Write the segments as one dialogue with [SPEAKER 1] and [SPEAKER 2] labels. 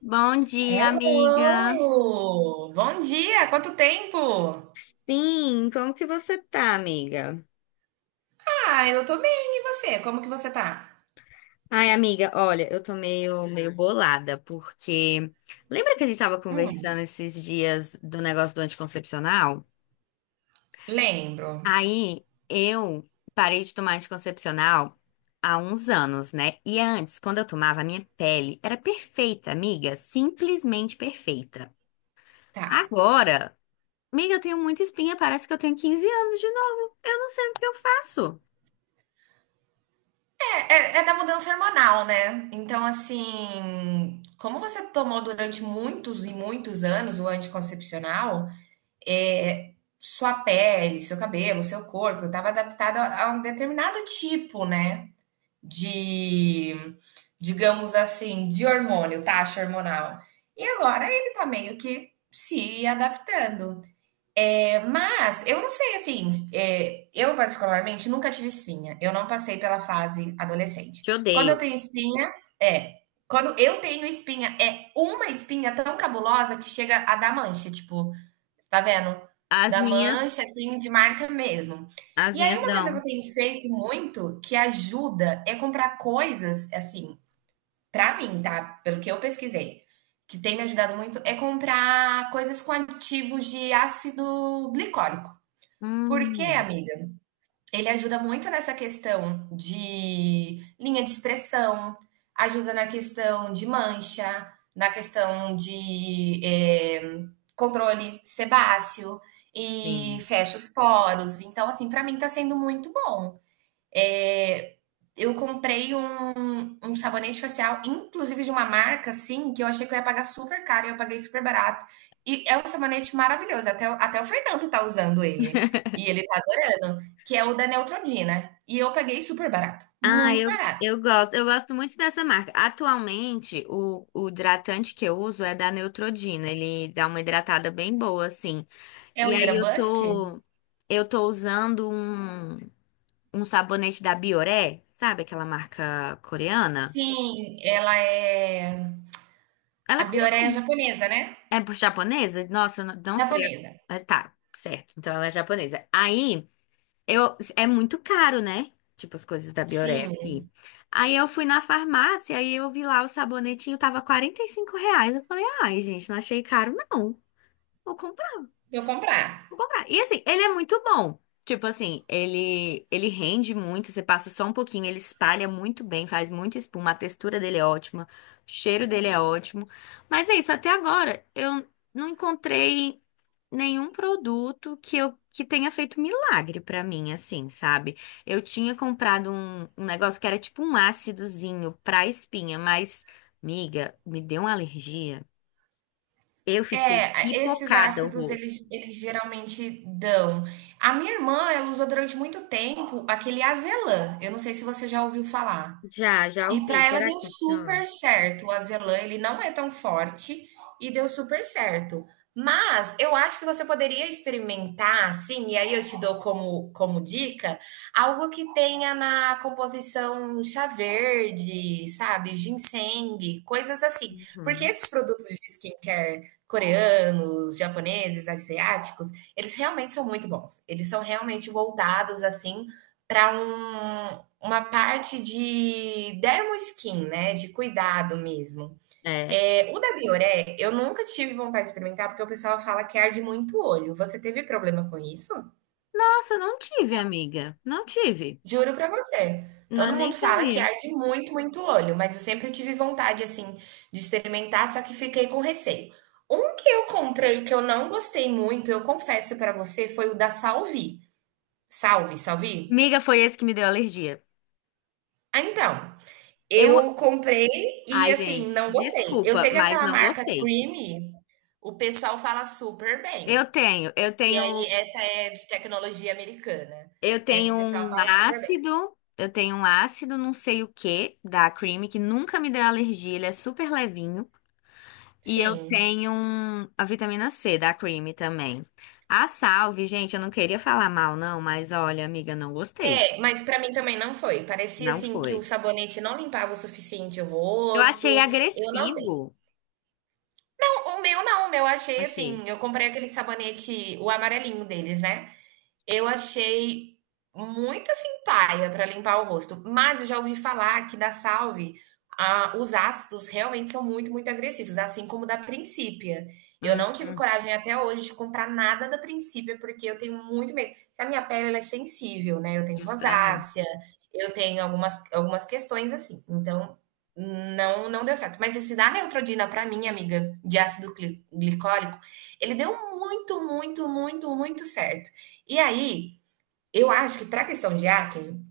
[SPEAKER 1] Bom dia, amiga.
[SPEAKER 2] Hello! Bom dia, quanto tempo?
[SPEAKER 1] Sim, como que você tá, amiga?
[SPEAKER 2] Ah, eu tô bem, e você? Como que você tá?
[SPEAKER 1] Ai, amiga, olha, eu tô meio bolada, porque lembra que a gente tava
[SPEAKER 2] Hum,
[SPEAKER 1] conversando esses dias do negócio do anticoncepcional?
[SPEAKER 2] lembro.
[SPEAKER 1] Aí eu parei de tomar anticoncepcional há uns anos, né? E antes, quando eu tomava, a minha pele era perfeita, amiga, simplesmente perfeita.
[SPEAKER 2] Tá.
[SPEAKER 1] Agora, amiga, eu tenho muita espinha, parece que eu tenho 15 anos de novo. Eu não sei o que eu faço.
[SPEAKER 2] É, é da mudança hormonal, né? Então, assim, como você tomou durante muitos e muitos anos o anticoncepcional, é, sua pele, seu cabelo, seu corpo estava adaptado a um determinado tipo, né? De, digamos assim, de hormônio, taxa hormonal. E agora ele tá meio que se adaptando. É, mas eu não sei assim, é, eu particularmente nunca tive espinha. Eu não passei pela fase adolescente.
[SPEAKER 1] Te
[SPEAKER 2] Quando eu
[SPEAKER 1] odeio.
[SPEAKER 2] tenho espinha, é. Quando eu tenho espinha, é uma espinha tão cabulosa que chega a dar mancha. Tipo, tá vendo?
[SPEAKER 1] As
[SPEAKER 2] Da
[SPEAKER 1] minhas,
[SPEAKER 2] mancha, assim, de marca mesmo.
[SPEAKER 1] as
[SPEAKER 2] E aí,
[SPEAKER 1] minhas
[SPEAKER 2] uma coisa que eu
[SPEAKER 1] dão.
[SPEAKER 2] tenho feito muito, que ajuda, é comprar coisas, assim, pra mim, tá? Pelo que eu pesquisei, que tem me ajudado muito, é comprar coisas com aditivos de ácido glicólico. Por quê,
[SPEAKER 1] Hum,
[SPEAKER 2] amiga? Ele ajuda muito nessa questão de linha de expressão, ajuda na questão de mancha, na questão de é, controle sebáceo e
[SPEAKER 1] sim.
[SPEAKER 2] fecha os poros. Então, assim, para mim tá sendo muito bom. É, eu comprei um sabonete facial, inclusive de uma marca, assim, que eu achei que eu ia pagar super caro e eu paguei super barato. E é um sabonete maravilhoso, até, até o Fernando tá usando ele. E ele tá adorando, que é o da Neutrodina. E eu paguei super barato,
[SPEAKER 1] Ah,
[SPEAKER 2] muito barato.
[SPEAKER 1] eu gosto. Eu gosto muito dessa marca. Atualmente, o hidratante que eu uso é da Neutrogena. Ele dá uma hidratada bem boa, assim.
[SPEAKER 2] É o
[SPEAKER 1] E aí
[SPEAKER 2] Hydra Bust?
[SPEAKER 1] eu tô usando um sabonete da Bioré, sabe? Aquela marca coreana.
[SPEAKER 2] Sim, ela é
[SPEAKER 1] Ela é,
[SPEAKER 2] a Bioreia japonesa, né?
[SPEAKER 1] é por japonesa? Nossa, eu não sei.
[SPEAKER 2] Japonesa.
[SPEAKER 1] É, tá, certo. Então ela é japonesa. Aí. Eu, é muito caro, né? Tipo, as coisas da Bioré
[SPEAKER 2] Sim,
[SPEAKER 1] aqui. Aí eu fui na farmácia, aí eu vi lá o sabonetinho, tava R$ 45. Eu falei, ai, gente, não achei caro, não. Vou
[SPEAKER 2] vou comprar.
[SPEAKER 1] Vou comprar. E assim, ele é muito bom. Tipo assim, ele rende muito, você passa só um pouquinho, ele espalha muito bem, faz muita espuma, a textura dele é ótima, o cheiro dele é ótimo. Mas é isso, até agora eu não encontrei nenhum produto que tenha feito milagre pra mim, assim, sabe? Eu tinha comprado um negócio que era tipo um ácidozinho pra espinha, mas, miga, me deu uma alergia. Eu fiquei
[SPEAKER 2] É, esses
[SPEAKER 1] pipocada o
[SPEAKER 2] ácidos
[SPEAKER 1] rosto.
[SPEAKER 2] eles, eles geralmente dão. A minha irmã, ela usou durante muito tempo aquele azelã. Eu não sei se você já ouviu falar.
[SPEAKER 1] Já
[SPEAKER 2] E
[SPEAKER 1] ouvi.
[SPEAKER 2] para ela
[SPEAKER 1] Será que
[SPEAKER 2] deu
[SPEAKER 1] funciona?
[SPEAKER 2] super certo. O azelã, ele não é tão forte e deu super certo. Mas eu acho que você poderia experimentar, assim, e aí eu te dou como, como dica, algo que tenha na composição chá verde, sabe? Ginseng, coisas assim. Porque
[SPEAKER 1] Uhum.
[SPEAKER 2] esses produtos de skincare coreanos, japoneses, asiáticos, eles realmente são muito bons. Eles são realmente voltados, assim, para um, uma parte de dermo skin né, de cuidado mesmo.
[SPEAKER 1] É.
[SPEAKER 2] É, o da Bioré, eu nunca tive vontade de experimentar, porque o pessoal fala que arde muito o olho. Você teve problema com isso?
[SPEAKER 1] Nossa, eu não tive, amiga. Não tive.
[SPEAKER 2] Juro pra você.
[SPEAKER 1] Não,
[SPEAKER 2] Todo
[SPEAKER 1] nem
[SPEAKER 2] mundo fala que
[SPEAKER 1] sabia.
[SPEAKER 2] arde muito, muito o olho, mas eu sempre tive vontade, assim, de experimentar, só que fiquei com receio. Um que eu comprei que eu não gostei muito, eu confesso pra você, foi o da Salvi. Salve, Salvi?
[SPEAKER 1] Miga, foi esse que me deu alergia.
[SPEAKER 2] Ah, então.
[SPEAKER 1] Eu,
[SPEAKER 2] Eu comprei e,
[SPEAKER 1] ai,
[SPEAKER 2] assim,
[SPEAKER 1] gente,
[SPEAKER 2] não gostei. Eu
[SPEAKER 1] desculpa,
[SPEAKER 2] sei que
[SPEAKER 1] mas
[SPEAKER 2] aquela
[SPEAKER 1] não
[SPEAKER 2] marca
[SPEAKER 1] gostei.
[SPEAKER 2] Creamy, o pessoal fala super bem.
[SPEAKER 1] Eu tenho, eu
[SPEAKER 2] E aí,
[SPEAKER 1] tenho,
[SPEAKER 2] essa é de tecnologia americana.
[SPEAKER 1] eu
[SPEAKER 2] Essa
[SPEAKER 1] tenho
[SPEAKER 2] o pessoal
[SPEAKER 1] um
[SPEAKER 2] fala super bem.
[SPEAKER 1] ácido, eu tenho um ácido não sei o que da Cream que nunca me deu alergia, ele é super levinho. E eu
[SPEAKER 2] Sim.
[SPEAKER 1] tenho a vitamina C da Cream também. A Salve, gente, eu não queria falar mal não, mas olha, amiga, não gostei.
[SPEAKER 2] É, mas pra mim também não foi. Parecia,
[SPEAKER 1] Não
[SPEAKER 2] assim, que o
[SPEAKER 1] foi.
[SPEAKER 2] sabonete não limpava o suficiente o
[SPEAKER 1] Eu
[SPEAKER 2] rosto.
[SPEAKER 1] achei
[SPEAKER 2] Eu não sei.
[SPEAKER 1] agressivo.
[SPEAKER 2] Não, o meu não. O meu eu achei,
[SPEAKER 1] Achei.
[SPEAKER 2] assim, eu comprei aquele sabonete, o amarelinho deles, né? Eu achei muito assim paia para limpar o rosto, mas eu já ouvi falar que da Salve, os ácidos realmente são muito, muito agressivos, assim como da Princípia. Eu
[SPEAKER 1] Hum,
[SPEAKER 2] não tive coragem até hoje de comprar nada da Princípia, porque eu tenho muito medo. A minha pele ela é sensível, né? Eu tenho
[SPEAKER 1] justamente.
[SPEAKER 2] rosácea, eu tenho algumas, algumas questões assim. Então, não, não deu certo. Mas esse da Neutrodina, para mim, amiga, de ácido glicólico, ele deu muito, muito, muito, muito certo. E aí, eu acho que para a questão de hacking,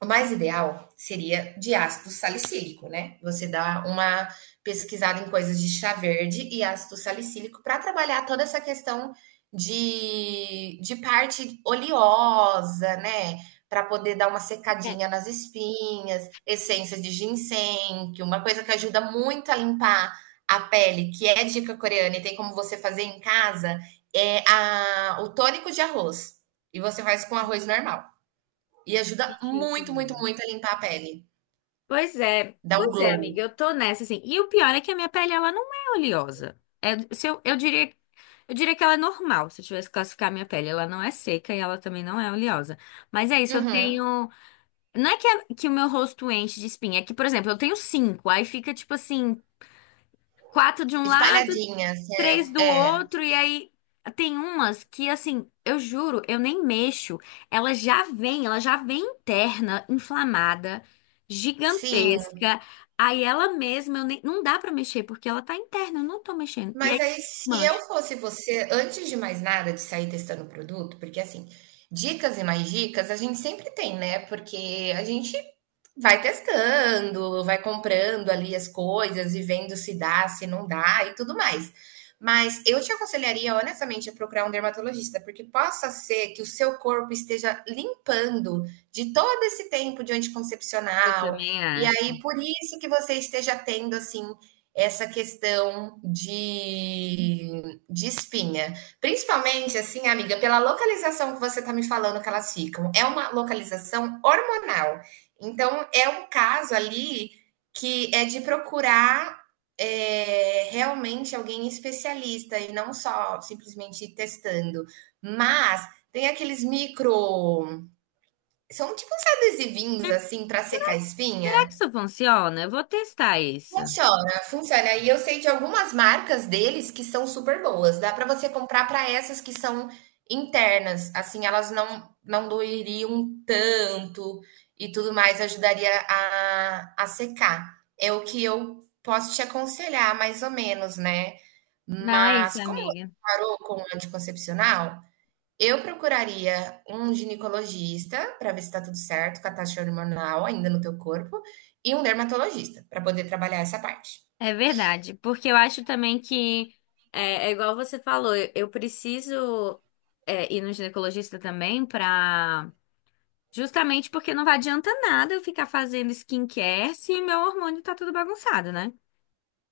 [SPEAKER 2] o mais ideal seria de ácido salicílico, né? Você dá uma pesquisada em coisas de chá verde e ácido salicílico para trabalhar toda essa questão de parte oleosa, né? Para poder dar uma
[SPEAKER 1] É,
[SPEAKER 2] secadinha nas espinhas, essência de ginseng, que uma coisa que ajuda muito a limpar a pele, que é dica coreana e tem como você fazer em casa, é a, o tônico de arroz. E você faz com arroz normal. E
[SPEAKER 1] que
[SPEAKER 2] ajuda
[SPEAKER 1] chique
[SPEAKER 2] muito, muito,
[SPEAKER 1] mesmo.
[SPEAKER 2] muito a limpar a pele. Dá um
[SPEAKER 1] Pois é,
[SPEAKER 2] glow.
[SPEAKER 1] amiga, eu tô nessa assim. E o pior é que a minha pele ela não é oleosa. É, se eu, eu diria que ela é normal, se eu tivesse que classificar a minha pele, ela não é seca e ela também não é oleosa. Mas é isso, eu
[SPEAKER 2] Uhum.
[SPEAKER 1] tenho, não é que, que o meu rosto enche de espinha, é que, por exemplo, eu tenho cinco, aí fica tipo assim, quatro de um lado,
[SPEAKER 2] Espalhadinhas,
[SPEAKER 1] três
[SPEAKER 2] né?
[SPEAKER 1] do
[SPEAKER 2] É.
[SPEAKER 1] outro, e aí tem umas que, assim, eu juro, eu nem mexo. Ela já vem interna, inflamada,
[SPEAKER 2] Sim.
[SPEAKER 1] gigantesca. Aí ela mesma, eu nem, não dá pra mexer, porque ela tá interna, eu não tô mexendo. E aí,
[SPEAKER 2] Mas aí, se eu
[SPEAKER 1] mancha.
[SPEAKER 2] fosse você, antes de mais nada, de sair testando o produto, porque assim, dicas e mais dicas a gente sempre tem, né? Porque a gente vai testando, vai comprando ali as coisas e vendo se dá, se não dá e tudo mais. Mas eu te aconselharia, honestamente, a procurar um dermatologista, porque possa ser que o seu corpo esteja limpando de todo esse tempo de
[SPEAKER 1] Eu
[SPEAKER 2] anticoncepcional,
[SPEAKER 1] também
[SPEAKER 2] e aí
[SPEAKER 1] acho.
[SPEAKER 2] por isso que você esteja tendo, assim, essa questão de espinha. Principalmente, assim, amiga, pela localização que você está me falando que elas ficam. É uma localização hormonal. Então, é um caso ali que é de procurar é, realmente alguém especialista e não só simplesmente ir testando. Mas tem aqueles micro. São tipo uns adesivinhos assim para secar
[SPEAKER 1] Será
[SPEAKER 2] espinha.
[SPEAKER 1] que isso funciona? Eu vou testar isso.
[SPEAKER 2] Funciona, funciona. E eu sei de algumas marcas deles que são super boas. Dá para você comprar para essas que são internas, assim, elas não doeriam tanto e tudo mais, ajudaria a secar. É o que eu posso te aconselhar, mais ou menos, né?
[SPEAKER 1] Não é isso,
[SPEAKER 2] Mas como você
[SPEAKER 1] amiga.
[SPEAKER 2] parou com o anticoncepcional, eu procuraria um ginecologista para ver se está tudo certo com a taxa hormonal ainda no teu corpo e um dermatologista para poder trabalhar essa parte.
[SPEAKER 1] É verdade, porque eu acho também que é, é igual você falou, eu preciso é, ir no ginecologista também. Para Justamente porque não vai adianta nada eu ficar fazendo skincare se meu hormônio tá tudo bagunçado, né?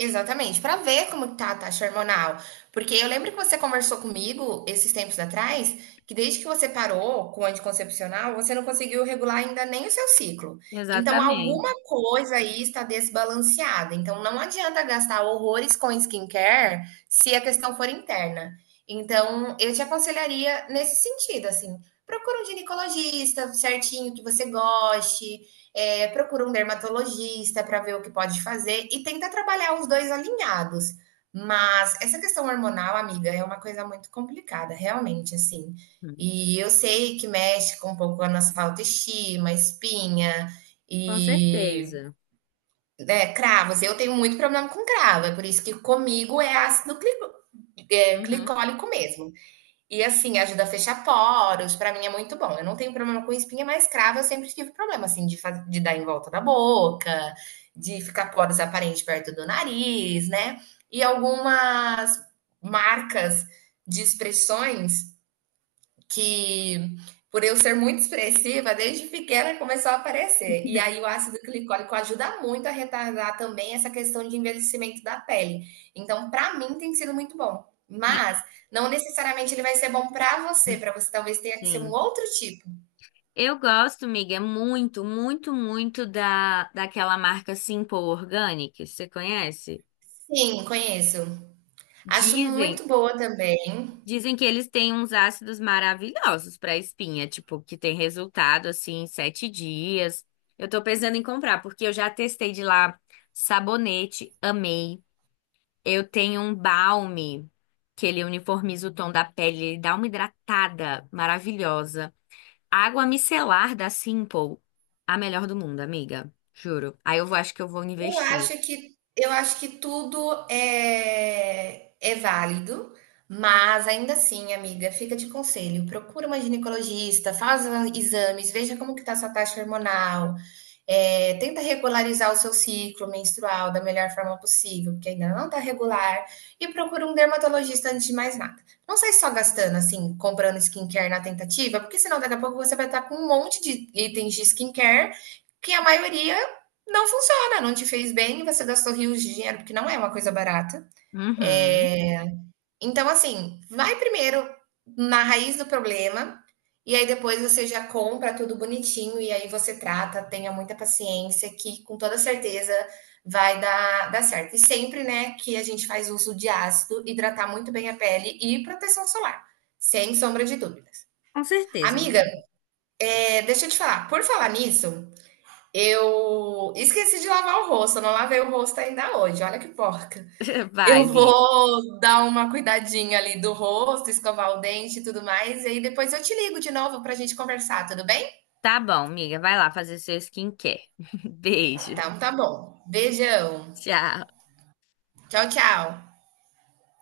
[SPEAKER 2] Exatamente, para ver como tá a taxa hormonal. Porque eu lembro que você conversou comigo esses tempos atrás, que desde que você parou com o anticoncepcional, você não conseguiu regular ainda nem o seu ciclo. Então,
[SPEAKER 1] Exatamente.
[SPEAKER 2] alguma coisa aí está desbalanceada. Então, não adianta gastar horrores com skincare se a questão for interna. Então, eu te aconselharia nesse sentido, assim, procura um ginecologista certinho que você goste, é, procura um dermatologista para ver o que pode fazer e tenta trabalhar os dois alinhados. Mas essa questão hormonal, amiga, é uma coisa muito complicada, realmente, assim.
[SPEAKER 1] Uhum.
[SPEAKER 2] E eu sei que mexe com um pouco a nossa autoestima, espinha
[SPEAKER 1] Com
[SPEAKER 2] e
[SPEAKER 1] certeza.
[SPEAKER 2] né, cravos. Eu tenho muito problema com cravo, é por isso que comigo é ácido é,
[SPEAKER 1] Uhum.
[SPEAKER 2] glicólico mesmo. E assim, ajuda a fechar poros, pra mim é muito bom. Eu não tenho problema com espinha, mas cravo eu sempre tive problema, assim, de, de dar em volta da boca, de ficar poros aparentes perto do nariz, né? E algumas marcas de expressões que por eu ser muito expressiva, desde pequena começou a aparecer. E aí o ácido glicólico ajuda muito a retardar também essa questão de envelhecimento da pele. Então, para mim tem sido muito bom.
[SPEAKER 1] Né?
[SPEAKER 2] Mas não necessariamente ele vai ser bom para você talvez tenha que ser um
[SPEAKER 1] Sim.
[SPEAKER 2] outro tipo.
[SPEAKER 1] Eu gosto, miga, muito, muito, muito daquela marca Simple Organic, você conhece?
[SPEAKER 2] Sim, conheço. Acho
[SPEAKER 1] Dizem,
[SPEAKER 2] muito boa também.
[SPEAKER 1] dizem que eles têm uns ácidos maravilhosos para espinha, tipo, que tem resultado assim em 7 dias. Eu tô pensando em comprar, porque eu já testei de lá sabonete, amei. Eu tenho um balme que ele uniformiza o tom da pele, ele dá uma hidratada maravilhosa. A água micelar da Simple, a melhor do mundo, amiga. Juro. Aí eu vou, acho que eu vou investir.
[SPEAKER 2] Eu acho que tudo é, é válido, mas ainda assim, amiga, fica de conselho. Procura uma ginecologista, faz a- exames, veja como que está sua taxa hormonal, é, tenta regularizar o seu ciclo menstrual da melhor forma possível, porque ainda não está regular, e procura um dermatologista antes de mais nada. Não sai só gastando, assim, comprando skincare na tentativa, porque senão daqui a pouco você vai estar com um monte de itens de skincare que a maioria não funciona, não te fez bem, você gastou rios de dinheiro, porque não é uma coisa barata.
[SPEAKER 1] Uhum.
[SPEAKER 2] É, então, assim, vai primeiro na raiz do problema, e aí depois você já compra tudo bonitinho, e aí você trata, tenha muita paciência, que com toda certeza vai dar certo. E sempre, né, que a gente faz uso de ácido, hidratar muito bem a pele e proteção solar, sem sombra de dúvidas.
[SPEAKER 1] Com certeza,
[SPEAKER 2] Amiga,
[SPEAKER 1] amiga.
[SPEAKER 2] é, deixa eu te falar, por falar nisso, eu esqueci de lavar o rosto, eu não lavei o rosto ainda hoje, olha que porca. Eu
[SPEAKER 1] Vai, Vi.
[SPEAKER 2] vou dar uma cuidadinha ali do rosto, escovar o dente e tudo mais, e aí depois eu te ligo de novo para a gente conversar, tudo bem?
[SPEAKER 1] Tá bom, amiga. Vai lá fazer seu skincare. Beijo.
[SPEAKER 2] Então tá bom. Beijão.
[SPEAKER 1] Tchau.
[SPEAKER 2] Tchau, tchau.